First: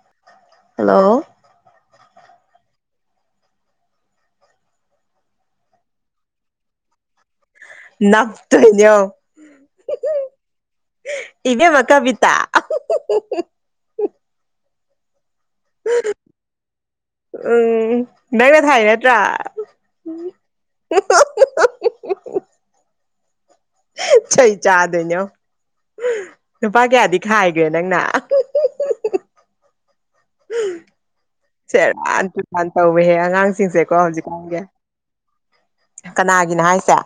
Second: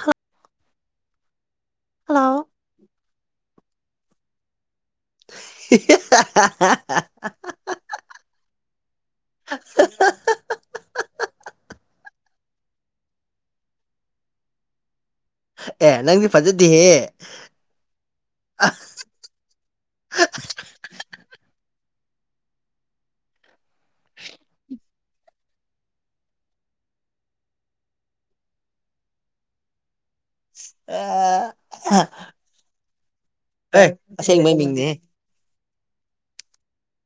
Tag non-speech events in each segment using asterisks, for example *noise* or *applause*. ꯍꯥꯛ ꯍꯜꯂꯧꯎ ꯍꯂꯥꯎ *inaudible* *unintelligible* ꯅꯥꯥꯛꯇꯣꯏꯅꯦꯑꯣ *unintelligible* ꯏꯕꯦꯃꯥ ꯀꯕꯤꯇꯥ ꯑꯦ ꯅꯪꯗꯤ ꯐꯖꯗꯦꯍꯦ ꯎꯝ ꯅꯪꯅ ꯊꯥꯏ ꯌꯥ *unintelligible* ꯆꯩ ꯆꯥꯗꯣꯏꯅꯦꯑꯣ ꯅꯨꯄꯥ ꯀꯌꯥꯗꯤ ꯈꯥꯏꯒꯦ ꯅꯪꯅ ꯁꯦꯔꯥꯟ ꯇꯨꯔꯥꯟ ꯇꯧꯋꯦꯍꯦ ꯑꯉꯥꯡꯁꯤꯡꯁꯦꯀꯣ ꯑꯁꯦꯡꯕꯩ ꯍꯧꯖꯤꯛꯀꯥꯟꯒꯤ ꯃꯤꯡꯅꯦ ꯀꯅꯥꯒꯤꯅꯣ ꯍꯥꯏꯁꯦ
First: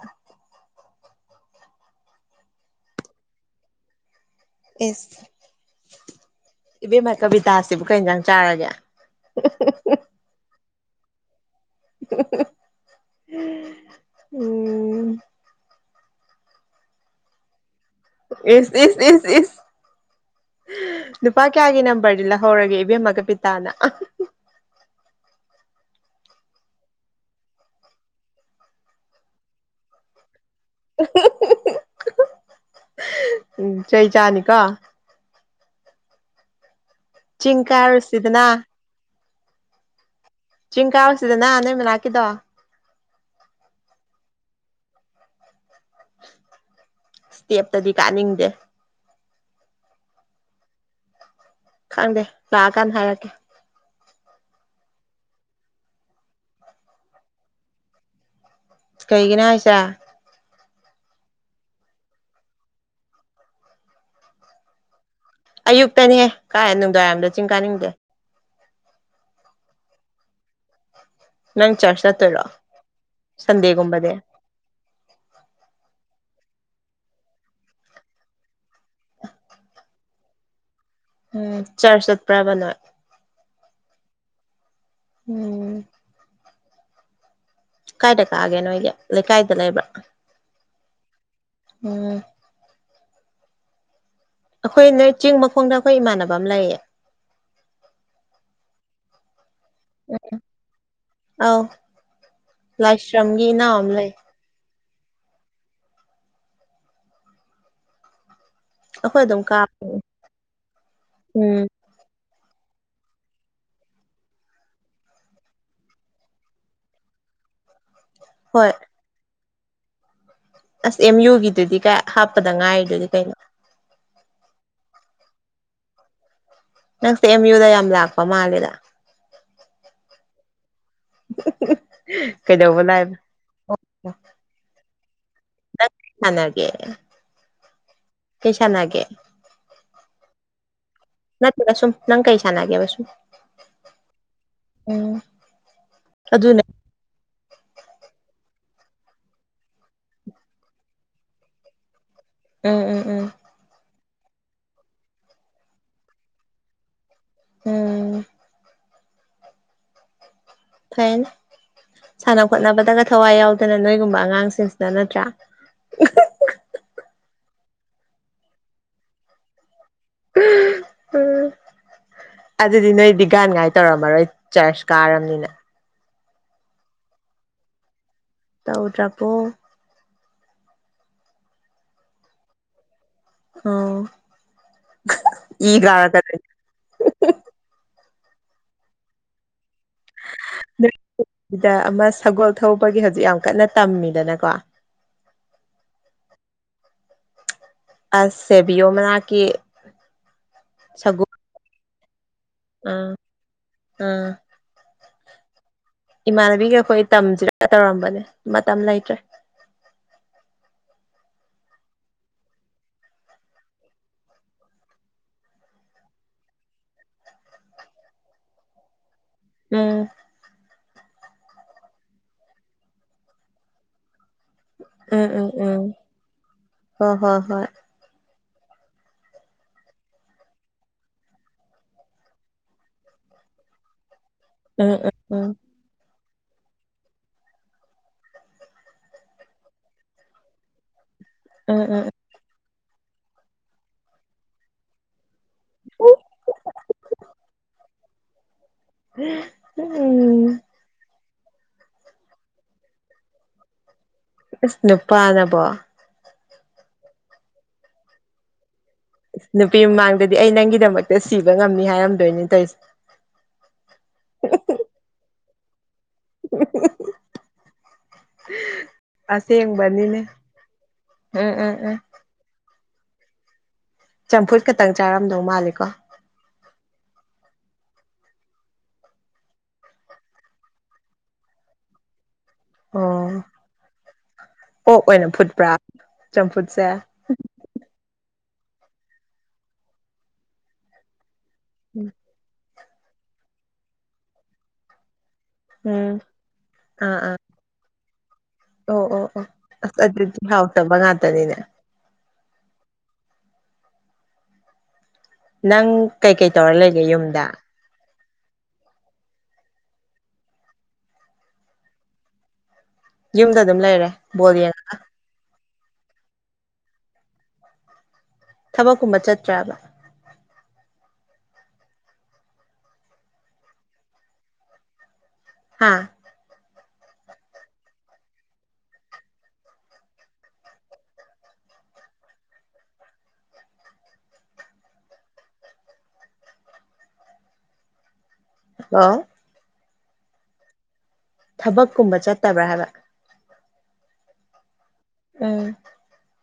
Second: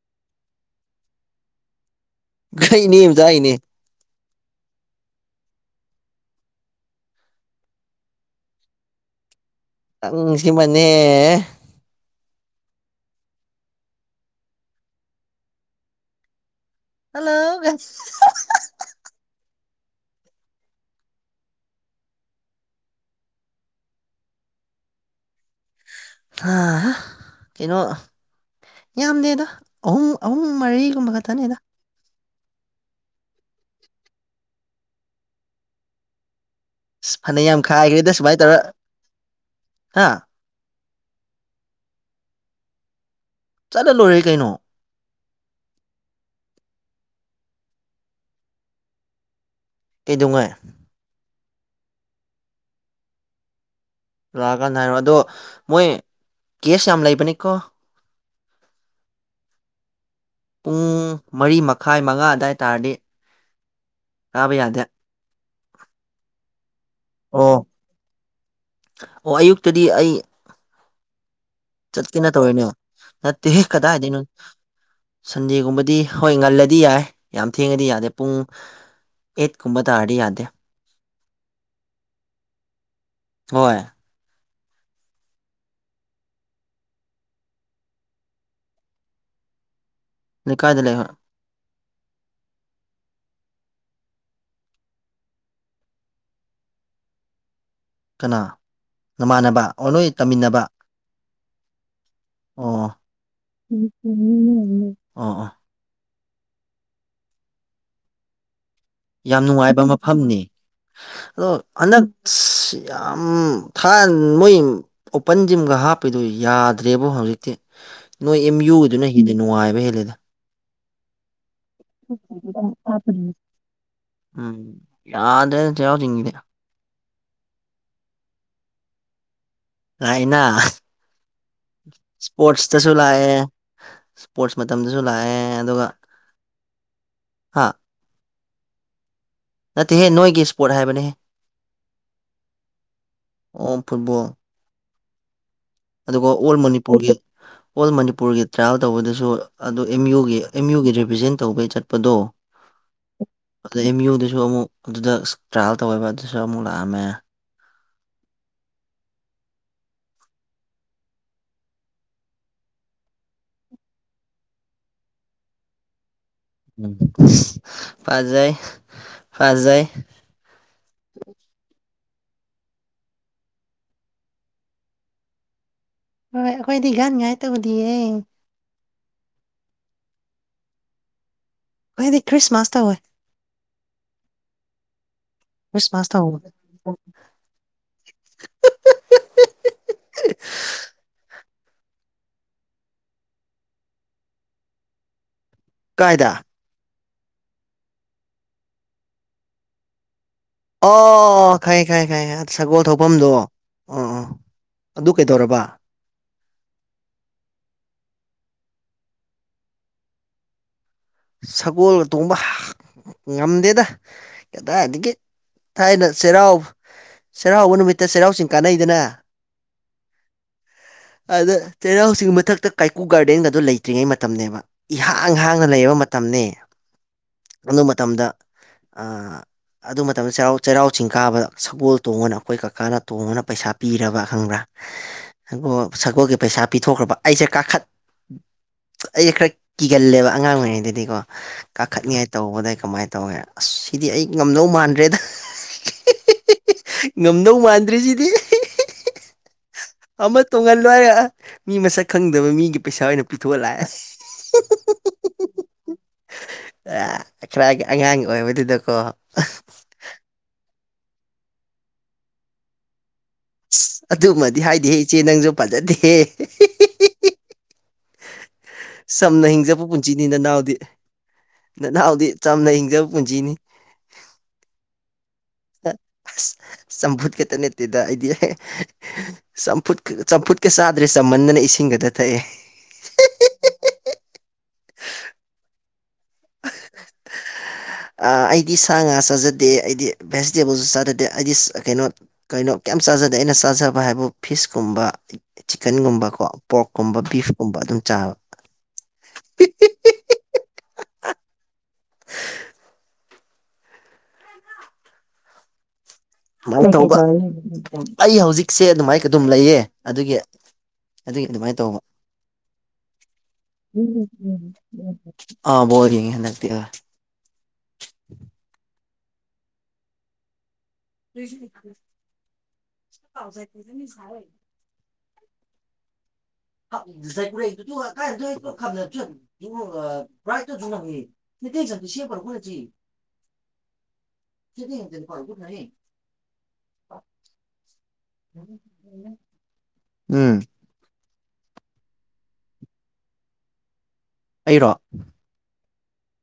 ꯈꯩ ꯏꯅꯦ ꯃꯆꯥ ꯒꯤꯅꯦ ꯑꯦꯁ ꯏꯕꯦꯝꯃ ꯀꯕꯤꯇꯥꯁꯤꯕꯨ ꯀꯩ ꯌꯦꯟꯖꯥꯡ ꯆꯥꯔꯒꯦ ꯑꯪꯁꯤ ꯃꯅꯦ *unintelligible* *inaudible* ꯎꯝ ꯍꯜꯂꯣ ꯏꯁ ꯏꯁ ꯏꯁ ꯏꯁ ꯅꯨꯄꯥ ꯀꯌꯥꯒꯤ ꯅꯝꯕꯔꯗꯤ ꯂꯧꯍꯧꯔꯒꯦ ꯏꯕꯦꯝꯃ ꯀꯄꯤꯇꯥꯅ *unintelligible* ꯀꯩꯅꯣ ꯌꯥꯝꯗꯦꯗ ꯑꯍꯨꯝ ꯑꯍꯨꯝ ꯃꯔꯤꯒꯨꯝꯕ ꯈꯇꯅꯦꯗ ꯎꯝ ꯆꯩ ꯆꯥꯅꯤꯀꯣ ꯑꯁ ꯆꯤꯡ ꯐꯅꯦꯌꯥꯝ ꯈꯥꯏꯒ꯭ꯔꯦꯗ ꯁꯨꯃꯥꯏꯅ ꯀꯥꯔꯨꯁꯤꯗꯅ ꯇꯧꯔ ꯍꯥ ꯆꯤꯡ ꯀꯥꯥꯎꯁꯤꯗꯅ ꯅꯣꯏ ꯃꯅꯥꯛꯀꯤꯗꯣ ꯆꯠꯂ ꯂꯣꯏꯔꯦ ꯀꯩꯅꯣ ꯇꯦꯞꯇꯗꯤ ꯀꯥꯅꯤꯡꯗꯦ ꯀꯩꯗꯧꯉꯩ ꯈꯪꯗꯦ ꯂꯥꯛꯑꯀꯥꯟ ꯍꯥꯏꯔꯛꯀꯦ ꯂꯥꯛꯑꯀꯥꯟ ꯍꯥꯏꯔꯣ ꯑꯗꯣ ꯃꯣꯏ ꯀꯦꯁ ꯌꯥꯝ ꯂꯩꯕꯅꯤꯀꯣ ꯀꯩꯒꯤꯅ ꯍꯥꯏꯁꯦ ꯄꯨꯡ ꯃꯔꯤ ꯃꯈꯥꯏ ꯃꯉꯥ ꯑꯗꯨꯋꯥꯏ ꯇꯥꯔꯗꯤ ꯀꯥꯕ ꯌꯥꯗꯦ ꯑꯌꯨꯛꯇꯅꯦ ꯀꯥꯏ ꯅꯨꯡꯗꯥꯏꯔꯝꯗ ꯆꯤꯡ ꯑꯣ ꯀꯥꯅꯤꯡꯗꯦ ꯑꯣ ꯑꯌꯨꯛꯇꯗꯤ ꯑꯩ ꯅꯪ ꯆꯔꯆ ꯆꯠꯀꯦꯅ ꯆꯠꯇꯣꯏꯔꯣ ꯇꯧꯔꯤꯅꯦ ꯅꯠꯇꯦꯍꯦ ꯁꯟꯗꯦꯒꯨꯝꯕꯗꯤ ꯀꯗꯥꯏꯗꯩꯩꯅꯣ ꯁꯟꯗꯦꯒꯨꯝꯕꯗꯤ ꯍꯣꯏ ꯉꯜꯂꯗꯤ ꯌꯥꯏ ꯌꯥꯝ ꯊꯦꯡꯉꯗꯤ ꯌꯥꯗꯦ ꯄꯨꯡ ꯑꯦꯠꯀꯨꯝꯕ ꯇꯥꯔꯗꯤ ꯌꯥꯗꯦ ꯎꯝ ꯆꯔ ꯆꯠꯄ꯭ꯔꯥꯕ ꯅꯣꯏ ꯍꯣꯏ ꯎꯝ ꯀꯥꯏꯗ ꯀꯥꯒꯦ ꯅꯣꯏꯒꯤ ꯂꯩꯀꯥꯏꯗ ꯂꯩꯕ꯭ꯔ ꯂꯩꯀꯥꯏꯗꯥ ꯂꯩ ꯍꯣꯏ ꯎꯝ ꯑꯩꯈꯣꯏ ꯅꯣꯏ ꯆꯤꯡ ꯃꯈꯣꯡꯗ ꯑꯩꯈꯣꯏ ꯏꯃꯥꯟꯅꯕ ꯑꯃ ꯂꯩꯌꯦ ꯀꯅꯥ ꯅꯃꯥꯟꯅꯕ ꯑꯣ ꯅꯣꯏ ꯇꯝꯃꯤꯟꯅꯕ ꯑꯧ ꯑꯣ ꯂꯥꯏꯁ꯭ꯔꯝꯒꯤ ꯏꯅꯥꯎ ꯑꯃ ꯂꯩ *unintelligible* *inaudible* ꯑꯣ ꯑꯣ ꯑꯩꯈꯣꯏ ꯑꯗꯨꯝ ꯌꯥꯝ ꯅꯨꯡꯉꯥꯏꯕ ꯀꯥꯕꯅꯦ ꯃꯐꯝꯅꯤ ꯑꯗꯣ ꯎꯝ ꯑꯅꯛ ꯑꯁ ꯌꯥꯝ ꯊꯥꯟ ꯃꯣꯏ ꯑꯣꯄꯟ ꯖꯤꯝꯒ ꯍꯥꯞꯄꯤꯗꯨ ꯌꯥꯗ꯭ꯔꯦꯕ ꯍꯧꯖꯤꯛꯇꯤ ꯅꯣꯏ ꯑꯦꯝ ꯍꯣꯏ ꯌꯨꯗꯨꯅ ꯍꯤꯟꯅ ꯅꯨꯡꯉꯥꯏꯕ ꯍꯦꯜꯂꯦꯗ ꯑꯁ ꯑꯦꯝ ꯌꯨꯒꯤꯗꯨꯗꯤ ꯀ ꯍꯥꯞꯄꯗ ꯉꯥꯏꯔꯤꯗꯨꯗꯤ ꯀꯩꯅꯣ ꯎꯝ ꯌꯥꯗꯦꯗ ꯆꯩꯔꯥꯎ ꯆꯤꯡꯖꯤꯗꯤ ꯅꯪꯁꯦ ꯑꯦꯝ ꯌꯨꯗ ꯌꯥꯝ ꯂꯥꯛꯄ ꯃꯥꯜꯂꯦꯗ ꯂꯥꯛꯏꯅꯥ *unintelligible* ꯀꯩꯗꯧꯕ ꯏꯁꯄꯣꯔꯠꯁꯇꯁꯨ ꯂꯥꯏꯕ ꯂꯥꯛꯑꯦ ꯅꯪ ꯏꯁꯄꯣꯔꯠꯁ ꯃꯇꯝꯗꯁꯨ ꯂꯥꯛꯑꯦ ꯑꯗꯨꯒ ꯇꯥꯅꯒꯦ ꯍꯥ ꯀꯩ ꯁꯥꯅꯒꯦ ꯅꯠꯇꯦꯍꯦ ꯅꯣꯏꯒꯤ ꯏꯁꯄꯣꯔꯠ ꯍꯥꯏꯕꯅꯦꯍꯦ ꯅꯠꯇꯦꯗ ꯁꯨꯝ ꯅꯪ ꯀꯩꯁꯅꯒꯦꯕ ꯁꯨꯝ ꯑꯣ ꯐꯨꯠꯕꯣꯜ ꯎꯝ ꯑꯗꯨꯒ ꯑꯣꯜ ꯑꯗꯨꯅꯦ ꯃꯅꯤꯄꯨꯔꯒꯤ ꯑꯣꯜ ꯃꯅꯤꯄꯨꯔꯒꯤ ꯇ꯭ꯔꯥꯏꯌꯦꯜ ꯇꯧꯕꯗꯁꯨ ꯑꯗꯨ ꯑꯦꯝ ꯌꯨꯒꯤ ꯑꯦꯝ ꯌꯨꯒꯤ ꯔꯤꯄ꯭ꯔꯖꯦꯟ ꯇꯧꯕꯩ ꯆꯠꯄꯗꯣ ꯑꯥ ꯑꯥ ꯑꯥ ꯑꯗ ꯑꯦꯝ ꯌꯨꯗꯨꯁꯨ ꯑꯃꯨꯛ ꯑꯗꯨꯗꯛꯁ ꯇ꯭ꯔꯥꯏꯌꯦꯜ ꯇꯧꯋꯦꯕ ꯑꯗꯨꯁꯨ ꯑꯃꯨꯛ ꯂꯥꯛꯑꯝꯃꯦ ꯎꯝ ꯐꯩ ꯁꯥꯟꯅ ꯈꯣꯠꯅꯕꯗꯒ ꯊꯋꯥꯏ ꯌꯥꯎꯗꯅ ꯅꯣꯏꯒꯨꯝꯕ ꯑꯉꯥꯡꯁꯤꯡꯁꯤꯅ ꯅꯠꯇ꯭ꯔꯥ ꯐꯖꯩ ꯐꯖꯩ ꯍ ꯎꯝ ꯑꯗꯨꯗꯤ ꯅꯣꯏꯗꯤ ꯒꯥꯟ ꯉꯥꯏ ꯇꯧꯔꯝꯃꯔꯣꯏ ꯆꯔꯆ ꯀꯥꯔꯝꯅꯤꯅ ꯍꯣꯏ ꯑꯩꯈꯣꯏꯗꯤ ꯒꯥꯟꯉꯥꯏ ꯇꯧꯗꯤꯌꯦ ꯇꯧꯗ꯭ꯔꯕ‌ꯣ ꯈ‌ꯣꯏꯗꯤ ꯈ꯭ꯔꯤꯁꯃꯥꯁ ꯇꯧꯋꯦ ꯑꯣ ꯏ ꯈ꯭ꯔꯤꯁꯃꯥꯁ ꯀꯥꯔꯛꯀꯅꯤ ꯇꯧꯕ *unintelligible* *unintelligible* ꯗ ꯑꯃ ꯁꯒꯣꯜ ꯊꯧꯕꯒꯤ ꯍꯧꯖꯤꯛ ꯌꯥꯝ ꯀꯟꯅ ꯇꯝꯃꯤꯗꯅꯀꯣ ꯀꯥꯏꯗ ꯑꯁ ꯁꯦꯕꯤꯌꯣ ꯃꯅꯥꯛꯀꯤ ꯁꯒꯣꯜ ꯑꯣ ꯈꯪꯉꯦ ꯈꯪꯉꯦ ꯈꯪꯉꯦ ꯁꯒꯣꯜ ꯑꯥ ꯊꯧꯐꯝꯗꯣ ꯑꯣ ꯑꯥ ꯑꯗꯨ ꯀꯩꯗꯧꯔꯕ ꯏꯃꯥꯟꯅꯕꯤꯒ ꯑꯩꯈꯣꯏ ꯇꯝꯁꯤꯔ ꯇꯧꯔꯝꯕꯅꯦ ꯃꯇꯝ ꯂꯩꯇ꯭ꯔꯦ ꯁꯒꯣꯜꯒ ꯇꯣꯡꯕ *unintelligible* ꯉꯝꯗꯦꯗ ꯀꯗꯥꯏꯗꯒꯤ ꯊꯥꯏꯅ ꯆꯩꯔꯥꯎ ꯆꯩꯔꯥꯎꯕ ꯅꯨꯃꯤꯠꯇ ꯆꯩꯔꯥꯎꯆꯤꯡ ꯀꯥꯟꯅꯩꯗꯅ ꯎꯝ ꯑꯗ ꯆꯩꯔꯥꯎꯆꯤꯡ ꯃꯊꯛꯇ ꯀꯥꯏꯀꯨ ꯒꯥꯔꯗꯦꯟꯒꯗꯣ ꯂꯩꯇ꯭ꯔꯤꯉꯩ ꯃꯇꯝꯅꯦꯕ ꯎꯝ ꯏꯍꯥꯡ ꯎꯝ ꯍꯥꯡꯅ ꯎꯝ ꯂꯩꯕ ꯃꯇꯝꯅꯦ ꯍꯣ ꯍꯣ ꯍꯣꯏ ꯑꯗꯨ ꯃꯇꯝꯗ ꯑꯥ ꯑꯗꯨ ꯃꯇꯝꯗ ꯆꯩꯔꯥꯎ ꯆꯩꯔꯥꯎ ꯆꯤꯡ ꯀꯥꯕꯗ ꯁꯒꯣꯜ ꯇꯣꯡꯉ‌ꯣꯅ ꯑꯩꯈꯣꯏ ꯀꯀꯥꯅ ꯇꯣꯡꯉ‌ꯣꯅ ꯄꯩꯁꯥ ꯄꯤꯔꯕ ꯈꯪꯕ꯭ꯔꯥ ꯎꯝ ꯎꯝ ꯎꯝ ꯁꯒ‌ꯣꯜ ꯁꯒꯣꯜꯒꯤ ꯄꯩꯁꯥ ꯄꯤꯊꯣꯛꯈ꯭ꯔꯕ ꯑꯩꯁꯦ ꯀꯥꯈꯠ ꯑꯩ ꯈꯔ ꯀꯤꯒꯜꯂꯦꯕ ꯑꯉꯥꯡ ꯑꯣꯏꯔꯤꯉꯩꯗꯗꯤ ꯎꯝ ꯀꯥꯈꯠꯅꯤꯉꯥꯏ ꯇꯧꯕꯗ ꯑꯩ ꯀꯃꯥꯏ ꯇꯧꯋꯦ ꯑꯁ ꯁꯤꯗꯤ ꯑꯩ ꯉꯝꯗꯧ ꯃꯥꯟꯗ꯭ꯔꯦꯗ ꯎꯝ ꯉꯝꯗꯧ ꯃꯥꯟꯗ꯭ꯔ‌ꯦ ꯁꯤꯗꯤ *unintelligible* ꯑꯃ ꯇꯣꯡꯍꯜꯂꯣ ꯍꯥꯏꯔ ꯑ ꯃꯤ ꯃꯁꯛ ꯈꯪꯗꯕ ꯃꯤꯒꯤ ꯄꯩꯁꯥ ꯑꯣꯏꯅ ꯄꯤꯊꯣꯛꯑ ꯂꯥꯛꯑꯦ ꯏꯁ ꯅꯨꯄꯥꯅꯕꯣ ꯑ ꯈꯔꯒꯤ ꯑꯉꯥꯡ ꯑꯣꯏꯕꯗꯨꯗꯀꯣ ꯅꯨꯄꯤ ꯃꯃꯥꯡꯗꯗꯤ ꯑꯩ ꯅꯪꯒꯤꯗꯃꯛꯇ ꯁꯤꯕ ꯉꯝꯅꯤ ꯍꯥꯏꯔꯝꯗꯣꯏꯅꯤ ꯇꯧꯏꯁꯦ ꯑꯗꯨꯃꯗꯤ ꯍꯥꯏꯗ‌ꯦꯍꯦ ꯏꯆꯦ ꯅꯪꯖꯨ ꯐꯖꯗꯦꯍꯦ *unintelligible* ꯆꯝꯅ ꯍꯤꯡꯖꯕ ꯑꯁꯦꯡꯕꯅꯤꯅꯦ ꯄꯨꯟꯁꯤꯅꯤ ꯅꯅꯥꯎꯗꯤ ꯎꯝ ꯎꯝ ꯎꯝ ꯅꯅꯥꯎꯗꯤ ꯆꯝꯅ ꯍꯤꯡꯖꯕ ꯄꯨꯟꯁꯤꯅꯤ ꯆꯝꯐꯨꯠ ꯈꯛꯇꯪ ꯆꯥꯔꯝꯗꯧ ꯃꯥꯜꯂꯦ ꯗ ꯑꯁ ꯆꯝꯐꯨꯠ ꯈꯛꯇ ꯅꯠꯇꯦꯗ ꯑꯩꯗꯤ ꯆꯝꯐꯨꯠꯀ ꯆꯝꯐꯨꯠꯀ ꯆꯥꯗ꯭ꯔꯦ ꯆꯝꯃꯟꯗꯅ ꯏꯁꯤꯡ ꯈꯛꯇ ꯊꯛꯑꯦ ꯑꯣ ꯑꯣꯛ ꯑꯣꯏꯅ ꯐꯨꯠꯄ꯭ꯔꯥ ꯆꯝꯐꯨꯠꯁꯦ ꯑꯥ ꯑꯩꯗꯤ ꯁꯥ ꯉꯥ ꯆꯥꯖꯗꯦ ꯑꯩꯗꯤ ꯚꯦꯖꯤꯇꯦꯕꯜꯁꯨ ꯆꯥꯖꯗꯦ ꯑꯩꯗꯤ ꯀꯩꯅꯣ ꯀꯩꯅꯣ ꯀꯩꯝ ꯆꯥꯖꯗꯦ ꯑꯩꯅ ꯆꯥꯖꯕ ꯍꯥꯏꯕꯨ ꯐꯤꯁꯀꯨꯝꯕ ꯎꯝ ꯆꯤꯛꯀꯟꯒꯨꯝꯕꯀꯣ ꯄꯣꯔ꯭ꯛꯀꯨꯝꯕ ꯑꯥ ꯑꯥ ꯕꯤꯐꯀꯨꯝꯕ ꯑꯗꯨꯝ ꯆꯥꯕ ꯑꯣ ꯑꯣ ꯑꯣ ꯑꯁ ꯑꯗꯨꯗꯤ ꯍꯥꯎꯇꯕ ꯉꯥꯛꯇꯅꯤꯅꯦ *inaudible* ꯅꯪ ꯀꯩꯀꯩ ꯇꯧꯔ ꯑꯗꯨꯃꯥꯏꯅ ꯀꯩ ꯀꯩ ꯂꯩꯒꯦ ꯇꯧꯕ ꯌꯨꯝꯗ ꯆꯥꯔꯤ? ꯑꯩ ꯍꯧꯖꯤꯛꯁꯦ ꯑꯗꯨꯃꯥꯏꯅ ꯑꯗꯨꯝ ꯂꯩꯌꯦ ꯑꯗꯨꯒꯤ ꯑꯗꯨꯒꯤ ꯑꯗꯨꯃꯥꯏꯅ ꯇꯧꯕ ꯌꯨꯝꯗ ꯑꯗꯨꯝ ꯂꯩꯔꯦ ꯕꯣꯜ ꯌꯦꯡꯉꯒ ꯑꯥ ꯕꯣꯜ ꯌꯦꯡꯉꯦ ꯍꯟꯗꯛꯇꯤ ꯍꯣꯏ ꯊꯕꯛꯀꯨꯝꯕ ꯆꯠꯇ꯭ꯔꯕ *unintelligible* ꯍꯥ *unintelligible* *unintelligible* *inaudible* ꯍꯜꯂꯣ *unintelligible* ꯎꯝ ꯊꯕꯛꯀꯨꯝꯕ ꯆꯠꯇꯕ꯭ꯔꯥ ꯍꯥꯏꯕ ꯑꯩꯔꯣ ꯎꯝ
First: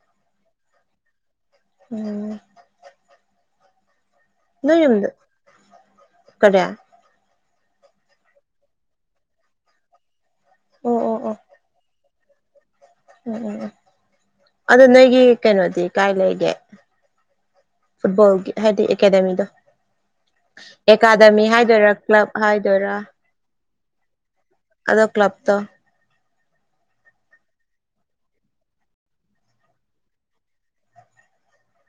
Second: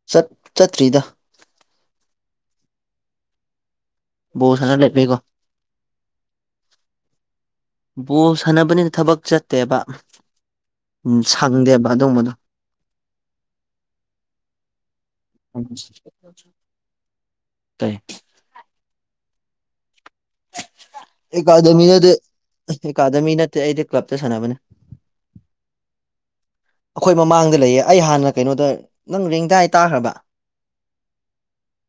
ꯆꯠ ꯆꯠꯇ꯭ꯔꯤꯗ ꯎꯝ ꯕꯣꯜ ꯁꯥꯟꯅ ꯅꯣꯏ ꯌꯨꯝꯗꯨ ꯂꯩꯕꯩꯀꯣ *unintelligible* ꯕꯣꯜ ꯁꯥꯟꯅꯕꯅꯤꯅ ꯊꯕꯛ ꯆꯠꯇꯦꯕ ꯑꯣ ꯎꯝ ꯑꯣ ꯑꯣ ꯁꯪꯗꯦꯕ ꯑꯗꯨꯝꯕꯗꯣ ꯎꯝ ꯎꯝ ꯑꯗꯨ ꯅꯣꯏꯒꯤ ꯀꯩꯅꯣꯗꯤ ꯀꯥꯏ ꯂꯩꯒꯦ ꯀꯩ ꯐꯨꯠꯕꯣꯜꯒꯤ ꯍꯥꯏꯗꯤ ꯑꯦꯀꯗꯃꯤꯗꯣ ꯑꯦꯀꯥꯗꯃꯤ ꯍꯥꯏꯗꯣꯏꯔꯥ ꯑꯦꯀꯥꯗꯃꯤꯗꯗꯤ ꯀ꯭ꯂꯕ ꯍꯥꯏꯗꯣꯏꯔꯥ ꯑꯦꯀꯥꯗꯃꯤ ꯅꯠꯇꯦ ꯑꯩꯗꯤ ꯀ꯭ꯂꯕꯇ ꯁꯥꯟꯅꯕꯅꯦ ꯑꯗꯣ ꯀ꯭ꯂꯕꯇꯣ ꯑꯩꯈꯣꯏ ꯃꯃꯥꯡꯗ ꯂꯩꯌꯦ ꯑꯩ ꯍꯥꯟꯅ ꯀꯩꯅꯣꯗ ꯅꯪ ꯔꯦꯡꯗꯥꯏ ꯇꯥꯈ꯭ꯔꯕ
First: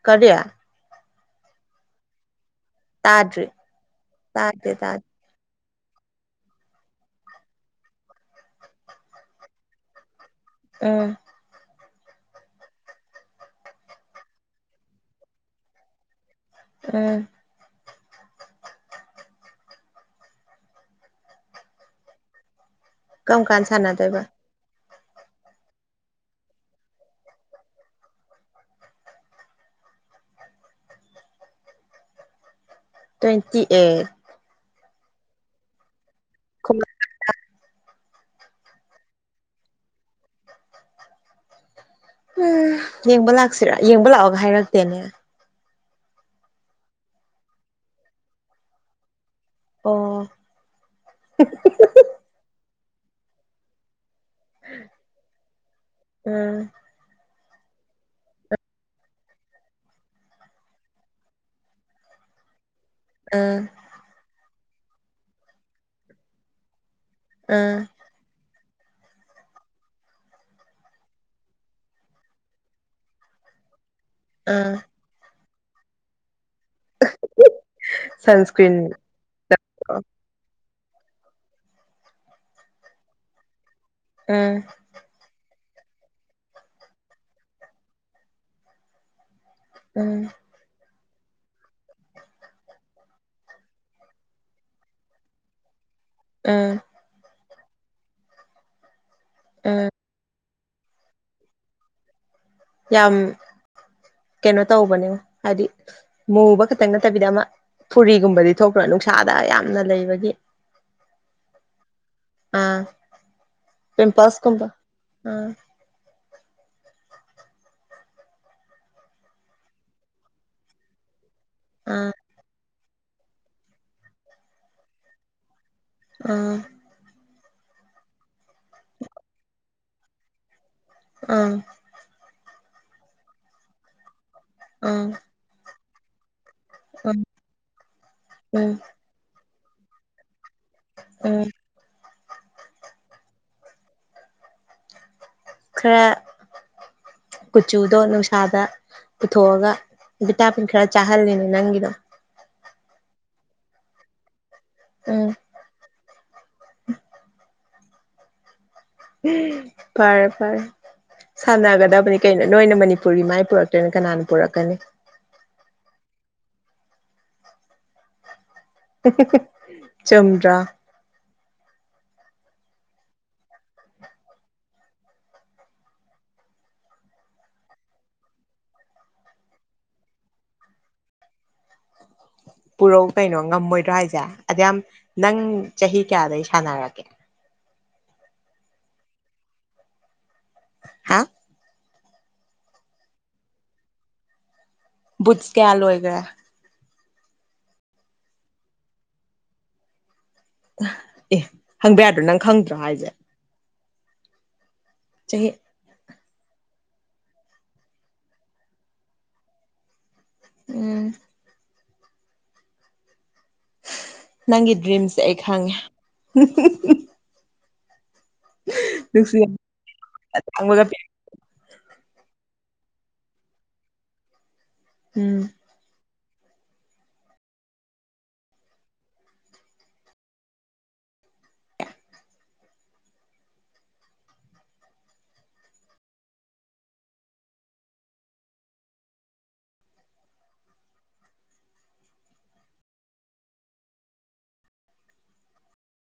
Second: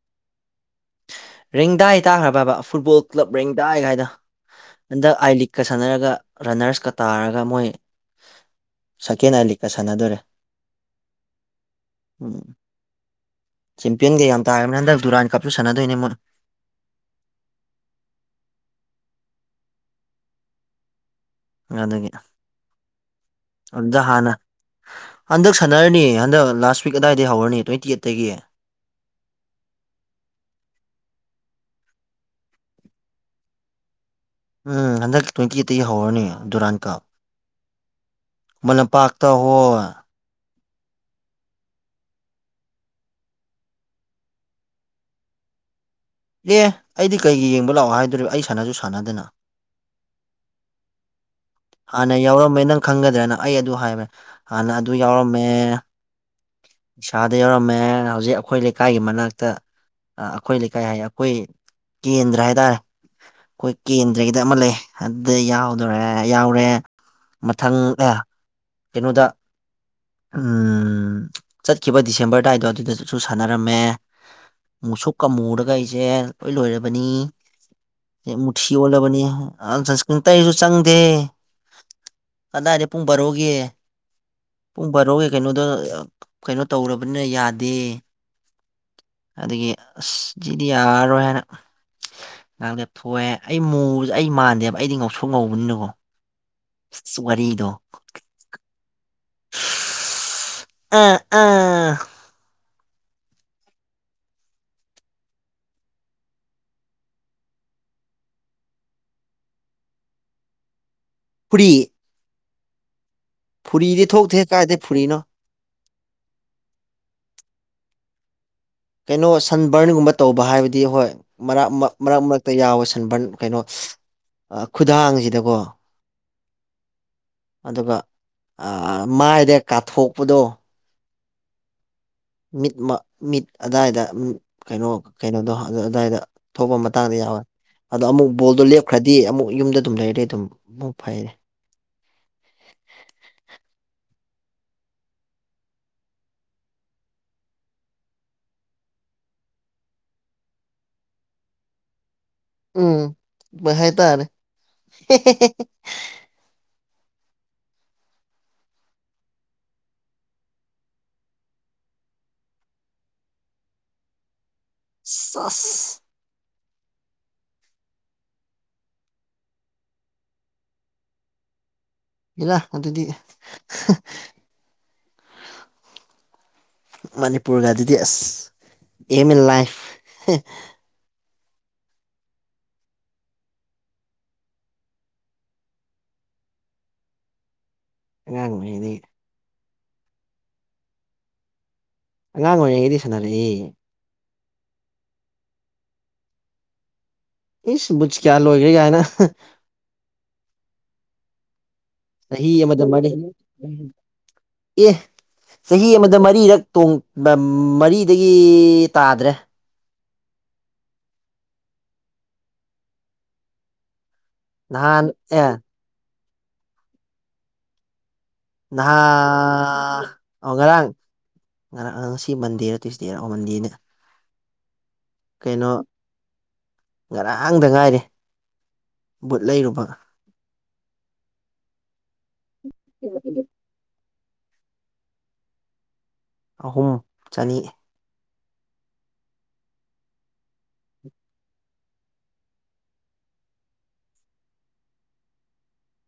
ꯀꯔꯤ ꯔꯦꯡꯗꯥꯏ ꯇꯥꯈ꯭ꯔꯕꯥꯕꯥ ꯐꯨꯠꯕꯣꯜ ꯀ꯭ꯂꯕ ꯇꯥꯗ꯭ꯔꯤ ꯔꯦꯡꯗꯥꯏꯒꯥꯏꯗꯣ ꯇꯥꯗꯦ ꯇꯥꯗꯦ ꯍꯟꯗꯛ ꯑꯥꯏ ꯂꯤꯒꯀ ꯁꯥꯟꯅꯔꯒ ꯔꯟꯅꯔꯁꯀ ꯇꯥꯔꯒ ꯃꯣꯏ ꯁꯦꯀꯦꯟ ꯑꯥꯏ ꯂꯤꯒꯀ ꯁꯥꯟꯅꯗꯣꯔꯦ ꯑꯥ ꯎꯝ ꯆꯦꯝꯄꯤꯌꯟꯒ ꯌꯥꯝ ꯇꯥꯔꯕꯅꯤ ꯍꯟꯗꯛ ꯗꯨꯨꯔꯥꯟ ꯀꯞꯁꯨ ꯁꯥꯟꯅꯗꯣꯏꯅꯦ ꯃꯣꯏ ꯑꯥ ꯑ ꯑꯗꯨꯒꯤ ꯀꯔꯝ ꯀꯥꯟ ꯑꯗꯨꯗ ꯁꯥꯟꯅꯗꯣꯏꯕ ꯍꯥꯟꯅ ꯍꯟꯗꯛ ꯁꯥꯟꯅꯔꯅꯤ ꯍꯟꯗꯛ ꯂꯥꯁ ꯋꯤꯛ ꯑꯗꯥꯏꯗꯗꯒꯤ ꯍꯧꯔꯅꯤ ꯇ꯭ꯋꯦꯟꯇꯤ ꯑꯩꯠꯇꯒꯤ ꯇ꯭ꯋꯦꯟꯇꯤ ꯑꯩꯠ ꯎꯝ ꯍꯟꯗꯛꯀꯤ ꯇ꯭ꯋꯦꯟꯇꯤ ꯑꯩꯠꯇꯒꯤ ꯍꯧꯔꯅꯤ ꯗꯨꯔꯥꯟ ꯎꯝ ꯀꯞ ꯈꯨꯃꯟ ꯂꯝꯄꯥꯛꯇ ꯍꯣꯏ ꯎꯝ ꯌꯦꯡꯕ ꯂꯥꯛꯁꯤꯔꯥ ꯌꯦꯡꯕ ꯂꯥꯛꯑꯣꯒ ꯍꯥꯏꯔꯛꯇꯦꯅꯦ ꯑꯦ ꯑꯩꯗꯤ ꯀꯩꯒꯤ ꯌꯦꯡꯕ ꯂꯥꯛꯑꯣ ꯍꯥꯏꯗꯣꯔꯤꯕ ꯑꯩ ꯁꯥꯟꯅꯖꯁꯨ ꯁꯥꯟꯅꯗꯅ ꯑꯣ ꯍꯥꯟꯅ ꯌꯥꯎꯔꯝꯕꯩ ꯅꯪ ꯈꯪꯒꯗ꯭ꯔꯅ ꯑꯩ ꯑꯗꯨ ꯍꯥꯏꯕꯩ ꯍꯥꯟꯅ ꯑꯗꯨ ꯌꯥꯎꯔꯝꯃꯦ ꯎꯝ ꯏꯁꯥꯗ ꯌꯥꯎꯔꯝꯃꯦ ꯍꯧꯖꯤꯛ ꯑꯩꯈꯣꯏ ꯂꯩꯀꯥꯏꯒꯤ ꯃꯅꯥꯛꯇ ꯑ꫰ꯑꯩꯈꯣꯏ ꯂꯩꯀꯥꯏ ꯍꯥꯏ ꯑꯩꯈꯣꯏ ꯀꯦꯟꯗ꯭ꯔ ꯍꯥꯏꯇꯥꯔꯦ ꯑꯥ ꯑꯩꯈꯣꯏ ꯀꯦꯟꯗ꯭ꯔꯒꯤꯗ ꯑꯃ ꯂꯩ ꯑꯗꯨꯗ ꯌꯥꯎꯗꯣꯔꯦ ꯌꯥꯎꯔꯦ ꯃꯊꯪ ꯎꯝ ꯑꯦ ꯀꯩꯅꯣꯗ ꯎꯝ ꯆꯠꯈꯤꯕ ꯗꯤꯁꯦꯝꯕꯔ ꯑꯗꯥꯏꯗꯣ ꯑꯗꯨꯗꯠꯁꯨ ꯁꯥꯟꯅꯔꯝꯃꯦ ꯑꯥ ꯃꯨꯁꯨꯛꯀ ꯃꯨꯔꯒ ꯑꯩꯖꯦ ꯂꯣꯏ ꯂꯣꯏꯔꯕꯅꯤ ꯃꯨꯊꯤ ꯁꯟꯁꯀ꯭ꯔꯤꯟ ꯑꯣꯜꯂꯕꯅꯤ ꯑꯥꯟ ꯎꯝ ꯁꯟꯁꯀ꯭ꯔꯤꯟ ꯇꯩꯔꯁꯨ ꯆꯪꯗꯦ ꯀꯗꯥꯏꯗ ꯄꯨꯡ ꯕꯥꯔꯣꯒꯤ ꯎꯝ ꯄꯨꯡ ꯕꯥꯔꯣꯒꯤ ꯀꯩꯅꯣꯗꯣ ꯀꯩꯅꯣ ꯇꯧꯔꯕꯅꯤꯅ ꯌꯥꯗꯦ ꯑꯗꯒꯤ ꯑꯁ ꯎꯝ ꯖꯤꯗꯤ ꯌꯥꯔꯔꯣꯏ ꯍꯥꯏꯅ ꯉꯍꯥꯛ ꯂꯦꯞꯊꯣꯛꯑꯦ ꯑꯩ ꯃꯨꯕꯖꯦ ꯑꯩ ꯃꯥꯟꯗꯦꯕ ꯑꯩꯗꯤ ꯉꯧꯁꯣꯛ ꯉꯧꯕꯅꯤꯅꯀꯣ ꯎꯝ ꯋꯥꯔꯤꯗꯣ ꯎꯝ ꯑ ꯑꯥ ꯌꯥꯝ ꯀꯦꯅꯣ ꯇꯧꯕꯅꯦꯕꯣ ꯍꯥꯏꯗꯤ ꯃꯨꯕ ꯈꯛꯇꯪ ꯅꯠꯇꯕꯤꯗ ꯑꯃ ꯐꯨꯔꯤꯒꯨꯝꯕꯗꯤ ꯊꯣꯛꯇꯔꯣ ꯅꯨꯡꯁꯥꯗ ꯌꯥꯝꯅ ꯂꯩꯕꯒꯤ *inaudible* ꯐꯨꯔꯤ ꯑ ꯐꯨꯔꯤꯗꯤ ꯊꯣꯛꯇꯦ ꯄꯤꯝꯄꯜꯁ ꯀꯨꯝꯕ ꯀꯥꯏꯗꯩ ꯐꯨꯔꯤꯅꯣ ꯑ ꯀꯩꯅꯣ ꯁꯟ ꯕꯔꯟꯒꯨꯝꯕ ꯇꯧꯕ ꯍꯥꯏꯕꯗꯤ ꯍꯣꯏ ꯃꯔꯛ ꯃ ꯑꯥ ꯃꯔꯛ ꯃꯔꯛ ꯇ ꯌꯥꯎꯋꯦ ꯁꯟꯕꯔꯟ ꯀꯩꯅꯣ ꯈꯨꯗꯥꯡꯖꯤꯗꯒꯣ ꯑ ꯑꯗꯨꯒ ꯑꯥ ꯃꯥꯏꯗ ꯀꯥꯊꯣꯛꯄꯗꯣ ꯑ ꯃꯤꯠ ꯃ ꯃꯤꯠ ꯑꯗꯥꯏꯗ ꯀꯩꯅꯣ ꯑꯥ ꯀꯩꯅꯣꯗꯣ ꯑꯗ ꯑꯗꯥꯏꯗ ꯊꯣꯛꯄ ꯃꯇꯥꯡꯗ ꯎꯝ ꯌꯥꯎꯋꯦ ꯑꯗꯣ ꯑꯃꯨꯛ ꯕꯣꯜꯗꯣ ꯎꯝ ꯂꯦꯞꯈ꯭ꯔꯗꯤ ꯑꯃꯨꯛ ꯌꯨꯝꯗ ꯑꯗꯨꯝ ꯂꯩꯔꯦ ꯑꯗꯨꯝ ꯃꯨꯛ ꯐꯩꯔꯦ ꯎꯝ ꯈꯔ ꯀꯨꯆꯨꯗꯣ ꯅꯨꯡꯁꯥꯗ ꯄꯨꯊꯣꯛꯑꯒ ꯚꯤꯇꯥꯄꯤꯟ ꯈꯔ ꯆꯥꯍꯜꯂꯤꯅꯦ ꯅꯪꯒꯤꯗꯣ ꯎꯝ ꯃꯥꯏ ꯍꯥꯏ ꯇꯥꯔꯦ ꯍꯦ ꯎꯝ ꯍꯦ ꯍꯦ ꯍꯦ ꯐꯔꯦ ꯐꯔꯦ ꯁꯥꯟꯅꯒꯗꯕꯅꯤ ꯀꯩꯅꯣ ꯅꯣꯏꯅ ꯃꯅꯤꯄꯨꯔꯒꯤ ꯃꯥꯏ ꯄꯨꯔꯛꯇꯅ ꯀꯅꯥꯅ ꯄꯨꯔꯛꯀꯅꯤ ꯁꯥꯁ ꯆꯨꯝꯗꯔ꯭ꯥ ꯍꯦꯔꯥ ꯑꯗꯨꯗꯤ *inaudible* ꯃꯅꯤꯄꯨꯔꯗ ꯑꯗꯨꯗꯤ ꯑꯁ ꯑꯦꯝ ꯏꯟ ꯂꯥꯏꯐ ꯄꯨꯔꯧ ꯀꯩꯅꯣ ꯉꯝꯃꯣꯏꯗ꯭ꯔꯥ ꯍꯥꯏꯁꯦ ꯑꯗꯌꯥꯝ ꯅꯪ ꯆꯍꯤ ꯀꯌꯥꯗꯩꯩ ꯁꯥꯟꯅꯔꯛꯀꯦ ꯑꯉꯥꯡ ꯑꯣꯏꯔꯤꯉꯩꯗꯩꯩ ꯍꯥ ꯑꯉꯥꯡ ꯑꯣꯏꯔꯤꯉꯩꯗꯩꯩ ꯁꯥꯟꯅꯔꯛꯑꯦ ꯕꯨꯠꯁ ꯀꯌꯥ ꯂꯣꯏꯒꯔ꯭ꯦ ꯏꯁ ꯕꯨꯠꯁ ꯀꯌꯥ ꯂꯣꯏꯒ꯭ꯔꯦ ꯒꯥꯏꯅ꯫ ꯑꯦ ꯍꯪꯕ ꯌꯥꯗ꯭ꯔꯣ ꯅꯪ ꯆꯍꯤ ꯈꯪꯗ꯭ꯔꯣ ꯑꯃꯗ ꯍꯥꯏꯁꯦ꯫ ꯃꯔꯤ ꯑꯦ ꯆꯍꯤ ꯆꯍꯤ ꯑꯃꯗ ꯃꯔꯤꯔꯛ ꯇꯣꯡꯕ ꯃꯔꯤꯗꯒꯤ ꯇꯥꯗ꯭ꯔꯦ꯫ ꯎꯝ꯫ ꯅꯪꯒꯤ ꯅꯍꯥꯟ ꯗ꯭ꯔꯤꯝꯁꯦ ꯑꯩ ꯑꯦ ꯈꯪꯉꯦ꯫ ꯅꯍꯥ ꯅꯪꯁꯨ ꯌꯥꯝ ꯑꯣ ꯈꯪꯕꯒ ꯉꯔꯥꯡ ꯉꯔꯥꯡ ꯉꯁꯤ ꯃꯟꯗꯦꯔ ꯇ꯭ꯌꯨꯁꯗꯦꯔ ꯑꯣ ꯃꯟꯗꯦꯅꯦ꯫ *inaudible* ꯅꯣ ꯉꯔꯥꯡꯗ ꯉꯥꯏꯔꯤ ꯕꯨꯠ ꯂꯩꯔꯨꯕ꯫ *inaudible* ꯑꯍꯨꯝ ꯆꯅꯤ꯫